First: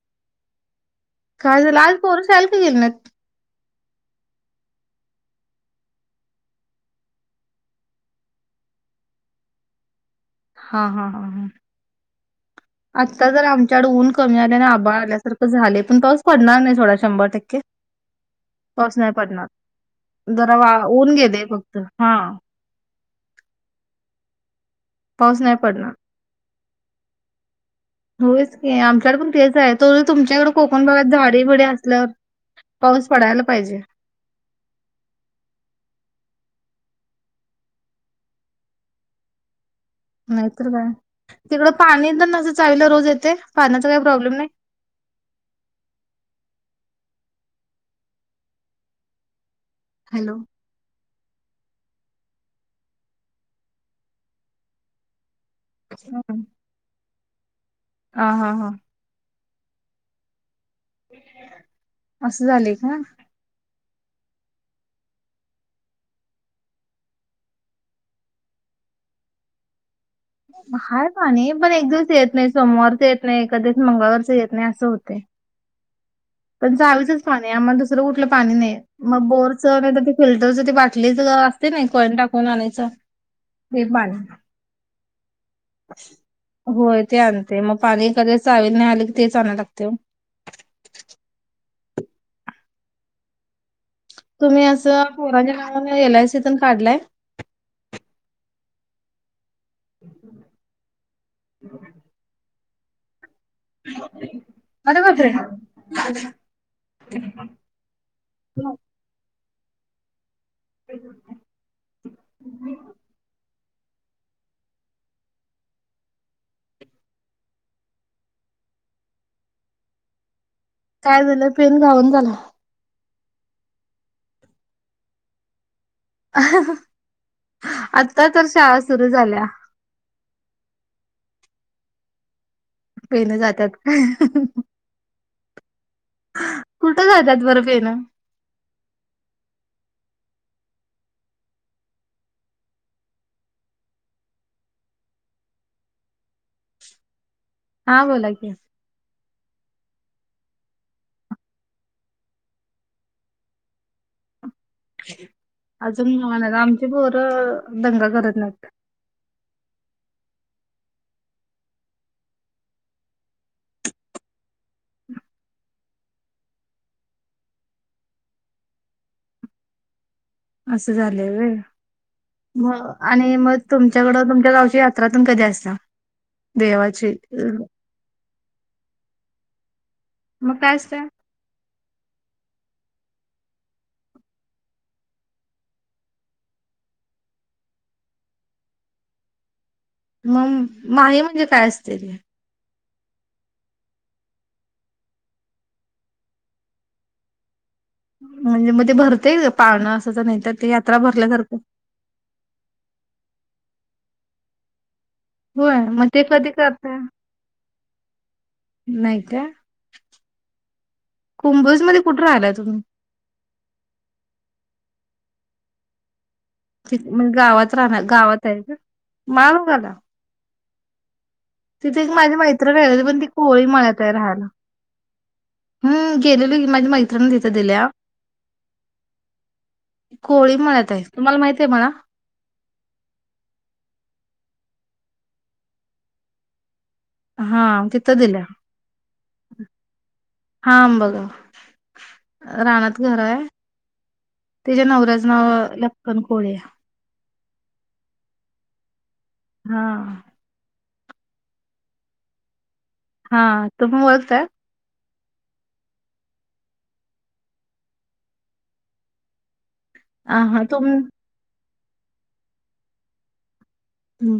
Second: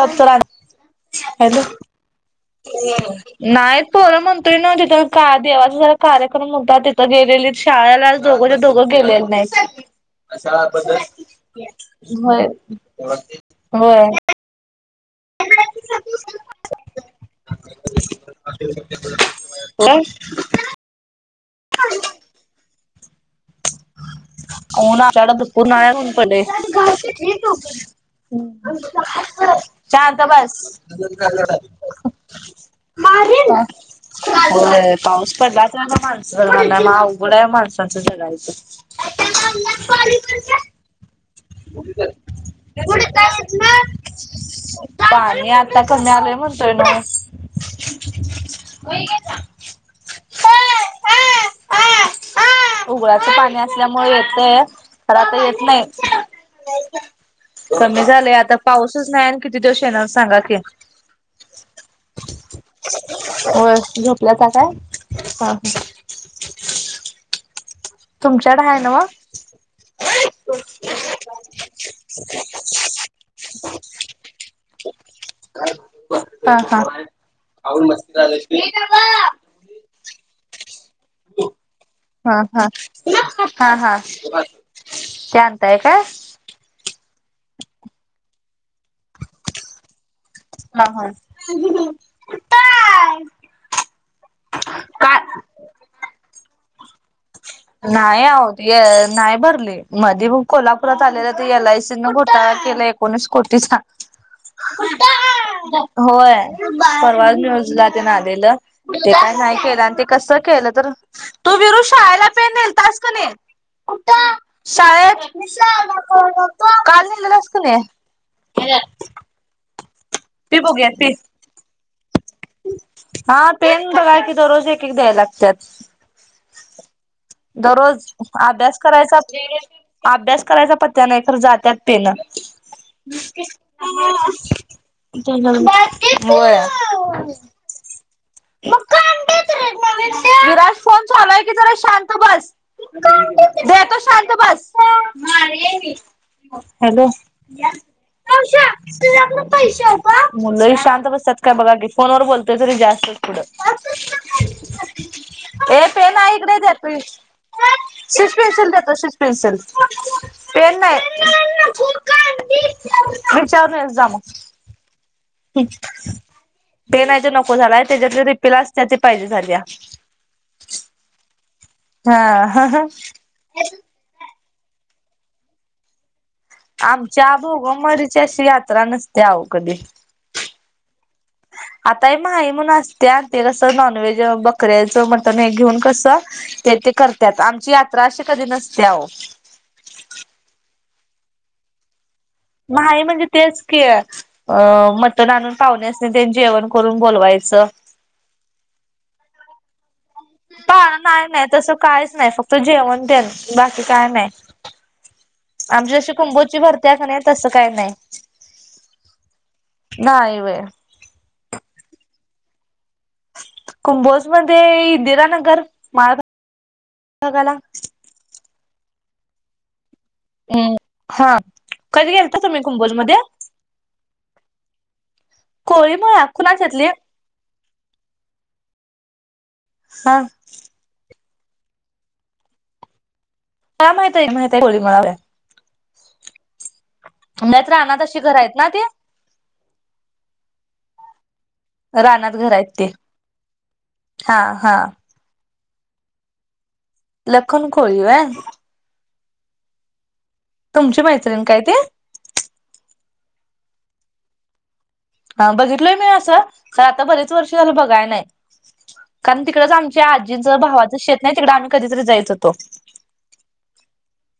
सतरा [unintelligible] [inaudible] जलाल सल नाही पोलं मंत्री न तिथं का! देवाचा जरा कार्यक्रम होता, तिथं गेलेली. शाळेला दोघं दोघं गेलेले नाही! ह! ! हा! हा! हा! ह! होय ! आत्ता जर आमच्याकड होय ऊन कमी, आल्याने आबाळ आल्यासार झाले पण पाऊस पडणार नाही, थोडा शंभर टक्के! पास नाही पडणार जरा वा ऊन गेले फक्त हा! होन साड पाऊस नाही दपूर पडणार. नान पडे! होच की आमच्याकडे पण तेच आहे त तुमच्याकडे, बस कोकण भागात झाडे फडे असल्या पाऊस पडायला पाहिजे! ब पाऊस पडला तर ना? माणस ज मग अवघडा आहे माणसांचं जगायचं! [inaudible] [unintelligible] [inaudible] नाहीतर काय तिकडं पाणी तर नस चावीलं रोज, येते पाण्याचा काही प्रॉब्लेम नाही! पाणी आता कमी आलंय, म्हणतोय मी! हो! गेला. हॅलो! ! उघड्याच पाणी, असल्यामुळे येतय तर आता येत नाही! हम! ! कमी झालेय आता हा. पाऊसच नाही, आणि किती दिवशी येणार सांगा की? असं झाले का? व झोपलं का! काय हा ह! ! तुमच्याकडं हाय नव्हं? हाय पाणी पण एक दिवस येत नाय, सोमवारचं येत नाय, कधी मंगळवारचं येत नाय, असं होतंय. काय? पण चावीचंच पाणीयं. आम्हाला दुसरं कुठलं पाणी नाहीयं. मग बोर [unintelligible] फिल्टरचं ते बाटलीचं असते ना एक कॉइन हा टाकून हा आणायचं, ते पाणी. चार. होय ते आणते. मग पाणी एखादे वेळेस चावीत नाही आलं की, तेच आणाय लागतेयं. [unintelligible] काय तुम्ही असं पोरांच्या नावानं, एल आय सी पण काढलाय? नाय अवो, ते ए नाय भर मधे मग कोल्हापुरात आलेलं, ते एल आय सी नं घोटाळा केलाय, एकोणीस कोटीचा. अरे बापरे होय, परवाचं न्यूजला तेनं आलेलं. ते काय नाही केलं आणि ते कसं केलं तर, तू विरू शाळेला पेन नेलतास का नी? कुटं? शाळेत? काल न्हेलेलास कनाई? ते बघूयात. काय झालं, पेन घावंना झाला. हा, पेन बघा की, दररोज एक एक द्यायला लागत्यात. अ दररोज अभ्यास करायचा झाल्या [unintelligible] अब्यास करायचा पत्त्या नाय, तर जात्यात तेनं. पेन जात्यात होय. कुटं जात्यात बरं पेनं? विराज, फोन चालू आहे की, जरा शांत बस. देतो शांत बस. हॅलो! हां बोला की. मुलंही शांत बसतात का बघा की, फोनवर बोलतोय तरी जास्तचं पुढं. ऑफिसला चालली काय? ए, अजून पेन हाय इकडं म्हणाला ये, आमची देतो ये, पोरं दंगा करत नाहीत शिशपेन्सिल देतो. शिस पेन्सिल. पेन नाही, विच्यारून ये जा, जा मग. हूं. पेन हाय ती नको झालाय. तेच्यात ती रिफिल असत्या ती पाहिजे झालीया. आसं झालेयं वय. हा. म आणि मग तुम च्याकडं, तुमच्या गावच्या यात्रा तून कधी असता? आमच्या भोगंमरीची अशी यात्रा नसते अवं कदी. मग काय असतंय? आता हे माही म्हणून असत्या. ते कसं नॉनव्हेज, बकऱ्याचं मटण हे घेऊन कसं त्यात ते करत्यात. आमची यात्रा अशी कधी नसती आवो. मग माही म्हणजे काय असतंय ते? माही म्हणजे तेच की अ, मटण आणून पावण्यासनी ते जेवण करून बोलवायचं. म्हणजे मग ते भरतयं व्हय, पाळणा असायचा नाहीतर ते पा यात्रा नाही नाही भरल्यासारखं. तसं कायच नाय फक्त जेवण तेनं, बाकी काय नाय. होय आमची मग जशी ते कधी कुंभोजची भरत्या करताय? कनी, तसं काय नाय. नाय का. नाय वय. कुंभज मध्ये कुठं रहायलाय तुम्ही? कुंभोज मध्ये इंदिरा नगर माळ घा तिथ गावात राहणार गावात आहे का? माळ गाला. हम्म [inaudible] हा [inaudible] एक कधी माझी गेलता तुम्ही मैत्रीण कुंभोज राहिलेली मध्ये? पण ती कोळी मळ्यात हाय राहायला. कोळी हम् मळा गेलेलो की कुणाच्यातली माझी मै त्रिन तिथं दिल्या हा [inaudible] कोळी मळ्यात हाय. तुम्हाला माहित हाय मळा? मळा माहिताय की, माहिताय कोळी मळा. हा त्यात रानात तिथं अशी घर दिल्या. आहेत ना ते [inaudible] हा बघा. रानात घर आहेत ते रानात घर हाय. हा [inaudible] हा तिच्या नवऱ्याचं नाव लख्खन कोळी हाय. लख्खन कोळी व्हय. हा तुमची मैत्रिण काय ती. हा तुम्ही ओळखताय? हा बघितलोय मी असं पण आता बरेच वर्ष झालं बघाय नाही. कारण तिकडच आम च्या आ आजींच हा तुम भावाचं शेत नाही तिकडं आम्ही कधीतरी जायचो तो.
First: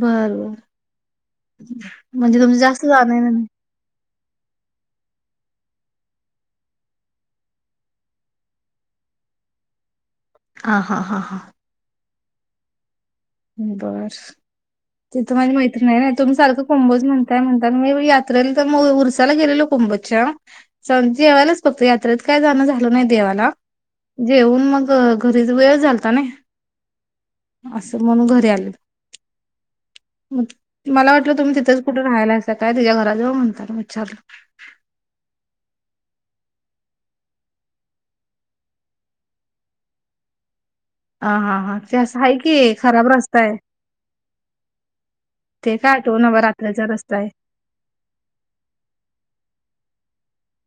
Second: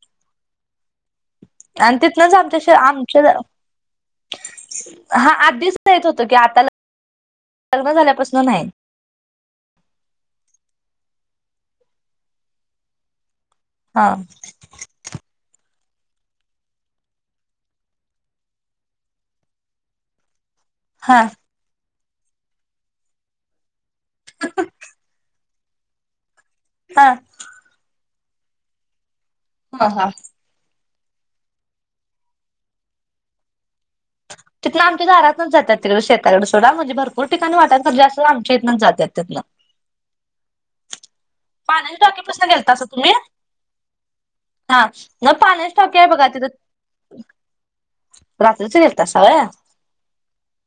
बर बर आणि तिथनच म्हणजे तुमचं आमच्या शे जास्त जाणं आमच्या येणं नाही हा [unintelligible] होत कि आता लग्न झाल्यापासन नाही. हा हा हा हां हा बस तिथ माझी मैत्रीण आहे ना. तुम्ही सारखं कुंभोज म्हणताय म्हणतान मी यात्रेला तर मग उरसाला गेलेलो कोंबोज- अच्छा. हा जेवायलाच फक्त यात्रेत काय जाणं झाल नाही देवाला. जेऊन मग घरीच वेळ झालता नाही. हा असं म्हणून घरी आलो. हा हा मग मला वाटलं तुम्ही तिथंच कुठे राहायला हाईसा काय? तिच्या घरा जवळ म्हणतान विचारलो. तिथन आमच्या दारातनच जात्यात. तिकड शेताकड सोडा म्हणजे भरपूर ठिकाणी वाटा. सगळी असून आमच्या इथनच जात्यात तिथन. ह हा हा ते पाण्याच्या असं हाय टाकीपासून की गेलतासा खराब तुम्ही? रस्ता हाय. हा न्हव पाण्याची ते काय टाकी आहे बघा आठवना बा रात्रीचा रस्ता तिथं आहे रात्रीच गेलतासा व्हय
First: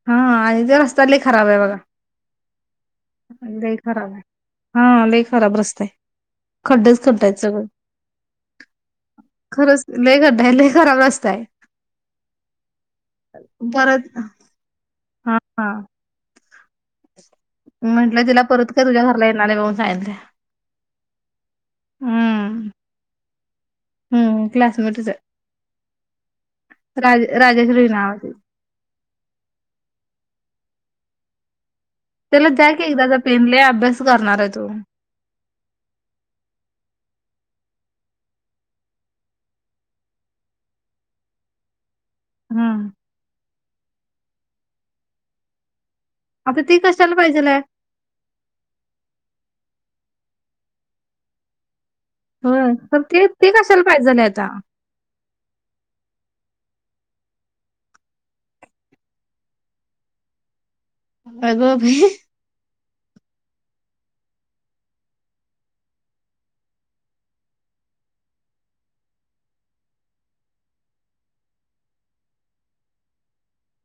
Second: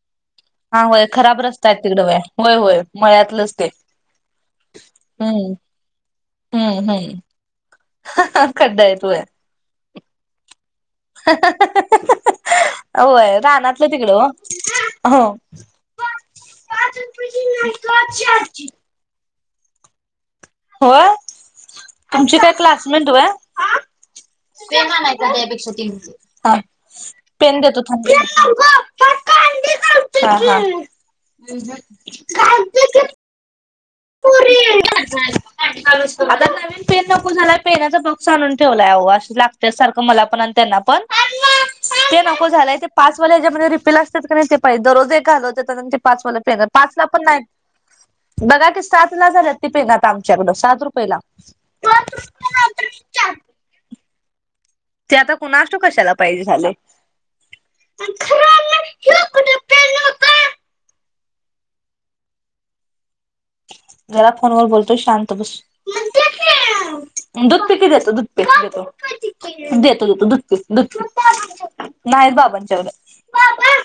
हा आणि ते हा रस्ता होय लय खराब आहे रस्ताय बघा तिकड व होय, होय मळ्यातलंच ते लय खराब आहे हा लई खराब रस्ता आहेय. हा हा त्या [inaudible] ह हां खड्डा येतोय. खरंच लई खड्डे लई खराब रस्ता हं आहे हं हं हं होय रानातलं परत तिकडं ओ हो हा हा [inaudible] म्हटलं तिला परत कधी तुझ्या घरला येणार नाही. म्हणून सांगितलय. होय [inaudible] तुमची काय? हम्म क्लासमेंट व्हय. हम्म तेे क्लासमेटच आहे म्हणायचा माह्यापेक्षा ती राज पेन देतो राजश्री थांब. नाव आहे तिचं [inaudible] हं हम ह [inaudible] त्याला द्या क एकदाचा पेन. लई अभ्यास करणार आहे. तो झालं का? आता नवीन पेन नको झालाय, पेनाच बॉक्स आणून ठेवलायवं. अहो अस लागत्यात सारखं मला पण अन त्यांना पण [inaudible] ते नको झालंय. ते हम्म पाचवाला याच्यामध्ये रिफिल असतात का नाही, ते पाहिजे दररोज एक घालवत्यात आणि पाचवाल आता पेन, ती पाच ला कशाला पण नाही. पाहिजेल आहे बघा की, सात ला झालेत ती पेन आता आमच्याकड सात रुपयेला. हं, पण ते ते कशाला पाहिजेलं आता? ते आता कुणाष्टव कशाला पाहिजे झालंय? आणि खरं आणलं ह्यो कुठं पेन मागतोय. अगं भई! जरा फोनवर बोलतो शांत बस. मग दे की! दूध पी की देतो दूध पे. गणपती देतो देतो दूध पी दूध पी. सुट्ट पाहिजे, नाहीत बाबांच्याकड बाबा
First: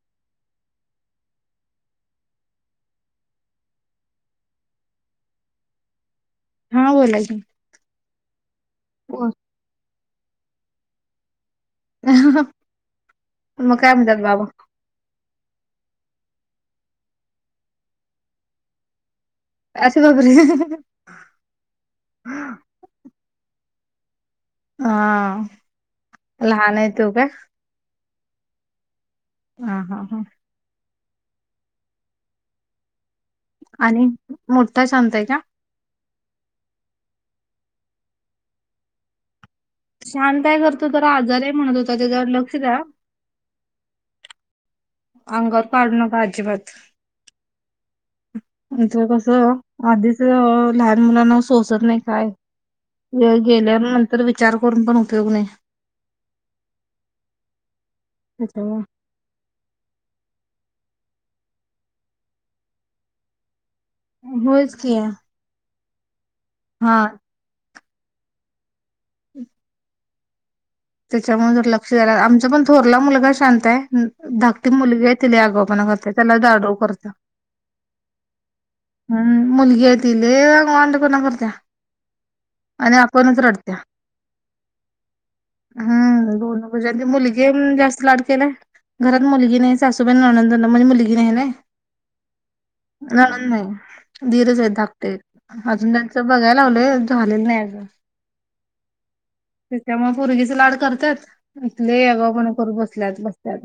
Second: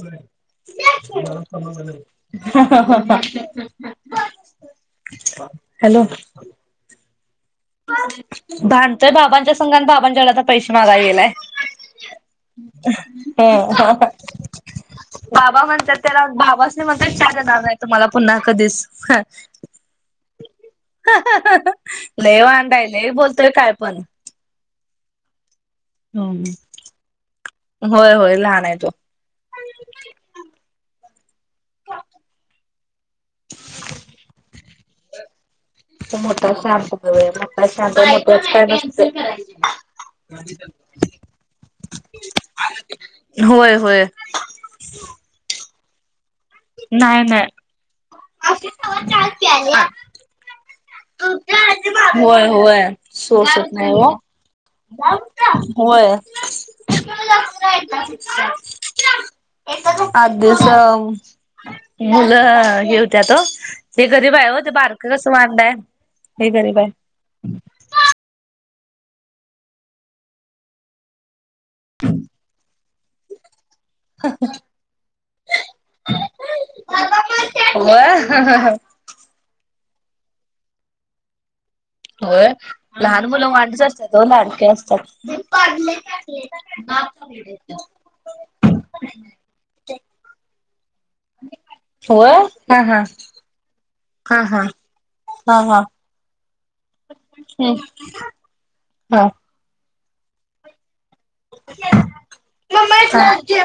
दे की, हं हं हं - पच, हॅलो. हां बोला की, भांडतोय बाबांच्यासंग आणि बाबांच्याकड आता पैसे मागाय गेलाय. हं मग हां हां. काय म्हणतात बाबा बाबा म्हणतात, त्याला बाबासनी म्हणतोय चहा देणार नाही. तुम्हाला पुन्हा कधीच हं असं बापरे! हं हं हं. लई वांड हाय. लई बोलतोय काय पण? हां. लहान आहे तो का? होय -होय लहान आहे तो! हां हां हां. आणि मोठा शांत हाय का? तो मोठा शांत हाय. होय मोठा शांत, बायको हाय कॅन्सल करायची. मोठ्याच काय नसतं. शांत हाय खरं, तो जरा आजारी हाय म्हणत होता. त्याच्याकड लक्ष द्या. होय होय. अंगावर पाडू नका अजिबात! नाही नाही. आजी कवा चहा प्यायला? त्यो ओ लहान मुलांना सोसत नाही काय? होय होय वेळ सोसत नाही हो. गेल्यानंतर वि चार करून पण उपयोग नाही. होय. [inaudible] आधीच एखाद खाऊ काय? मुलं हे होत्यात हो हे गरीब आहे हो, ते होयच की बारकं कसं वांड हाय! हे गरीब आहे. हा हं. त्याच्यामुळं जर ला जरा आमचा पण थोरला मुलगा शांत आहे. धाकटी मुलगी आहे ती लई आगाऊपणा करत्या. त्याला दाडरोप करत्या. हा. होय. अं हं हं हं. हं, मुलगी हाय ती लई वांडपणा करत्या. होय. आणि लहान आपणच मुलं रडत्या वांडच असत्यात, ओ लाडकी असत्यात हं, दोन ह्याचात मुलगी हाय म्हणून जास्त लाड केलाय घरात मुलगी नाहीच. सासूबाईंना ननंद ना म्हणजे मुलगी नाय नाही. होय हा हा नणंद नाही, हा दिरचं हा आहेत धाकटे एक. हा हा अजून त्यांचं बघाय लागलोय, झालेलं नाही हम्म अजुन. हा त्यच्यामुळं पोरगीचं लाड करत्यात, लई आगाऊपणा करू बसल्यात बसत्यात.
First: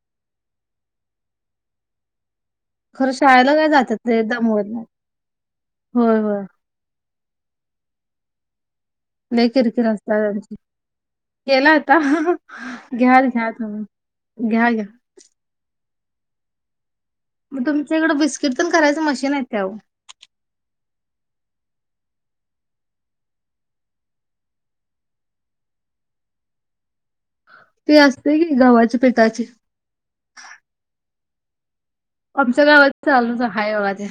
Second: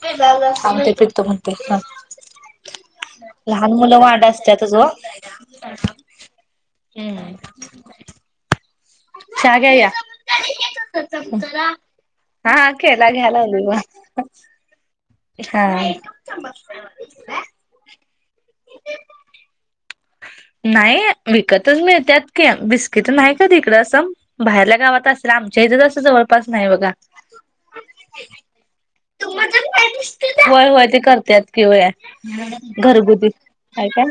पेल्््् थांब ते पित्त म्हणते थांब. खरं शाळेला काय जातात ते एक दम असत्यातच ओ. नाही होय,. होय हूं... लई चहा घ्या किरकिर या. असत्या त्यांची. केला होता हा, हा. केला घ्याल घ्याय घ्या तुम्ही घ्या, घ्या. इ हा. थांबस आ... मग तुमच्या इकडं बिस्किट तेन करायचं मशीन हाय काय वो? नाही विकतचं मिळत्यात की, बिस्किट नाही कधी ईकडं असं. बाहेरल्या गावात असेल आमच्या इथे जास्त जवळपास नाही बघा. ते असतयं की गव्हाच्या पिठाचे. व्हयं-व्हयं ते करत्यात कि व्हय आमच्या गावात घरगुती चालूच आहे काय बघा ते. काय.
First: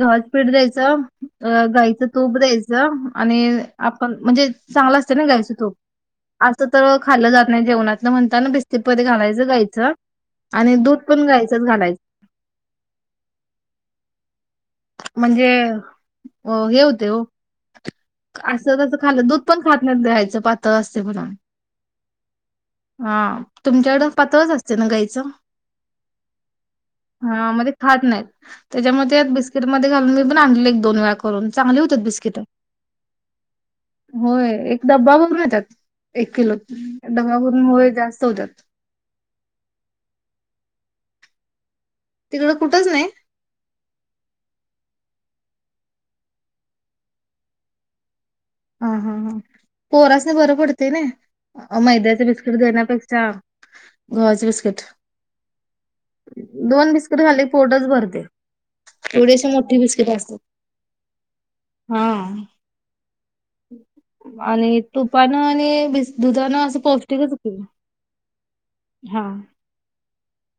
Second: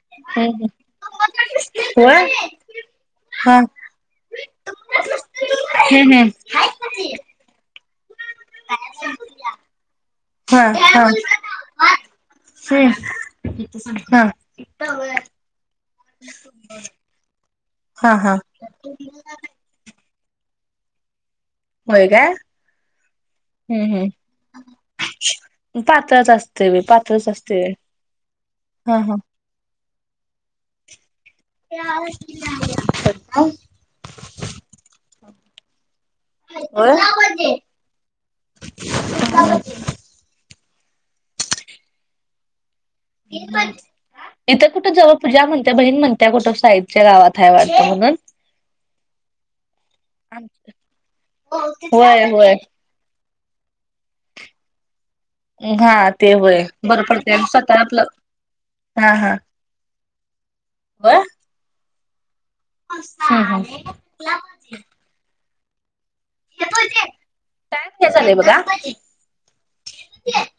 गव्हाचं पिठ हम्म द्यायचं, अ हम्म गाईचं होय तूप द्यायचं आणि हा आपण म्हणजे चांगलं असतयं ना गायचं तूप हम्म असं त खाल्लं जात नाही जेवणा तिनं म्हणताना बिस्कीटात घालायचं गायीचं हम्म आणि दूध पण गायीचंच घालायचं. छे किती सांगण्या बग म्हणजे हे हुतयं हो हा हा असं तस खाल्लं दूध पण खात नाही दह्याचं पातळ असतयं म्हणून. व्हय काय. हा.. हम्म तुमच्याकडं हम्म पातळच असतय ना गाईचं? पातळच असते पातळच हा म असते ते खात नाहीत हा हा. त्याच्यामध्ये बि स्कीटमध्ये घालून मी पणं आणलेलं एक -दोन वेळा करून चांगली होत्यात बिस्किटं. होय एक डब्बावर होत्यात. एक किलोत, डबा भरून होय जास्त होत्यात. [unintelligible] तिकडं कुठंच नाही. नीट बस इथं कुठं जवळ पूजा म्हणत्या, बहीण म्हणत्या कुठं साइटच्या गावात हाय वाटतं म्हणून. हा. हा. हा. पोरासनी बरं पडतंय नाई मैद्याचे होय होय बिस्किट देण्यापेक्षा गव्हाचं बिस्किट. हा ते होय दोन बरं बिस्किटं पडतय खाल्ली आणि की स्वतः पोटचं आपलं भरतयं. एवढीशी मोठी बिस्किटं असत्यात. व्हयं. हा आ. मस्त आहे क्लाप हां. हा. आणि तुपानं आणि बिस दुधानं असं पौष्टिकच हुतयं की, टाइम हां.. हीन ती...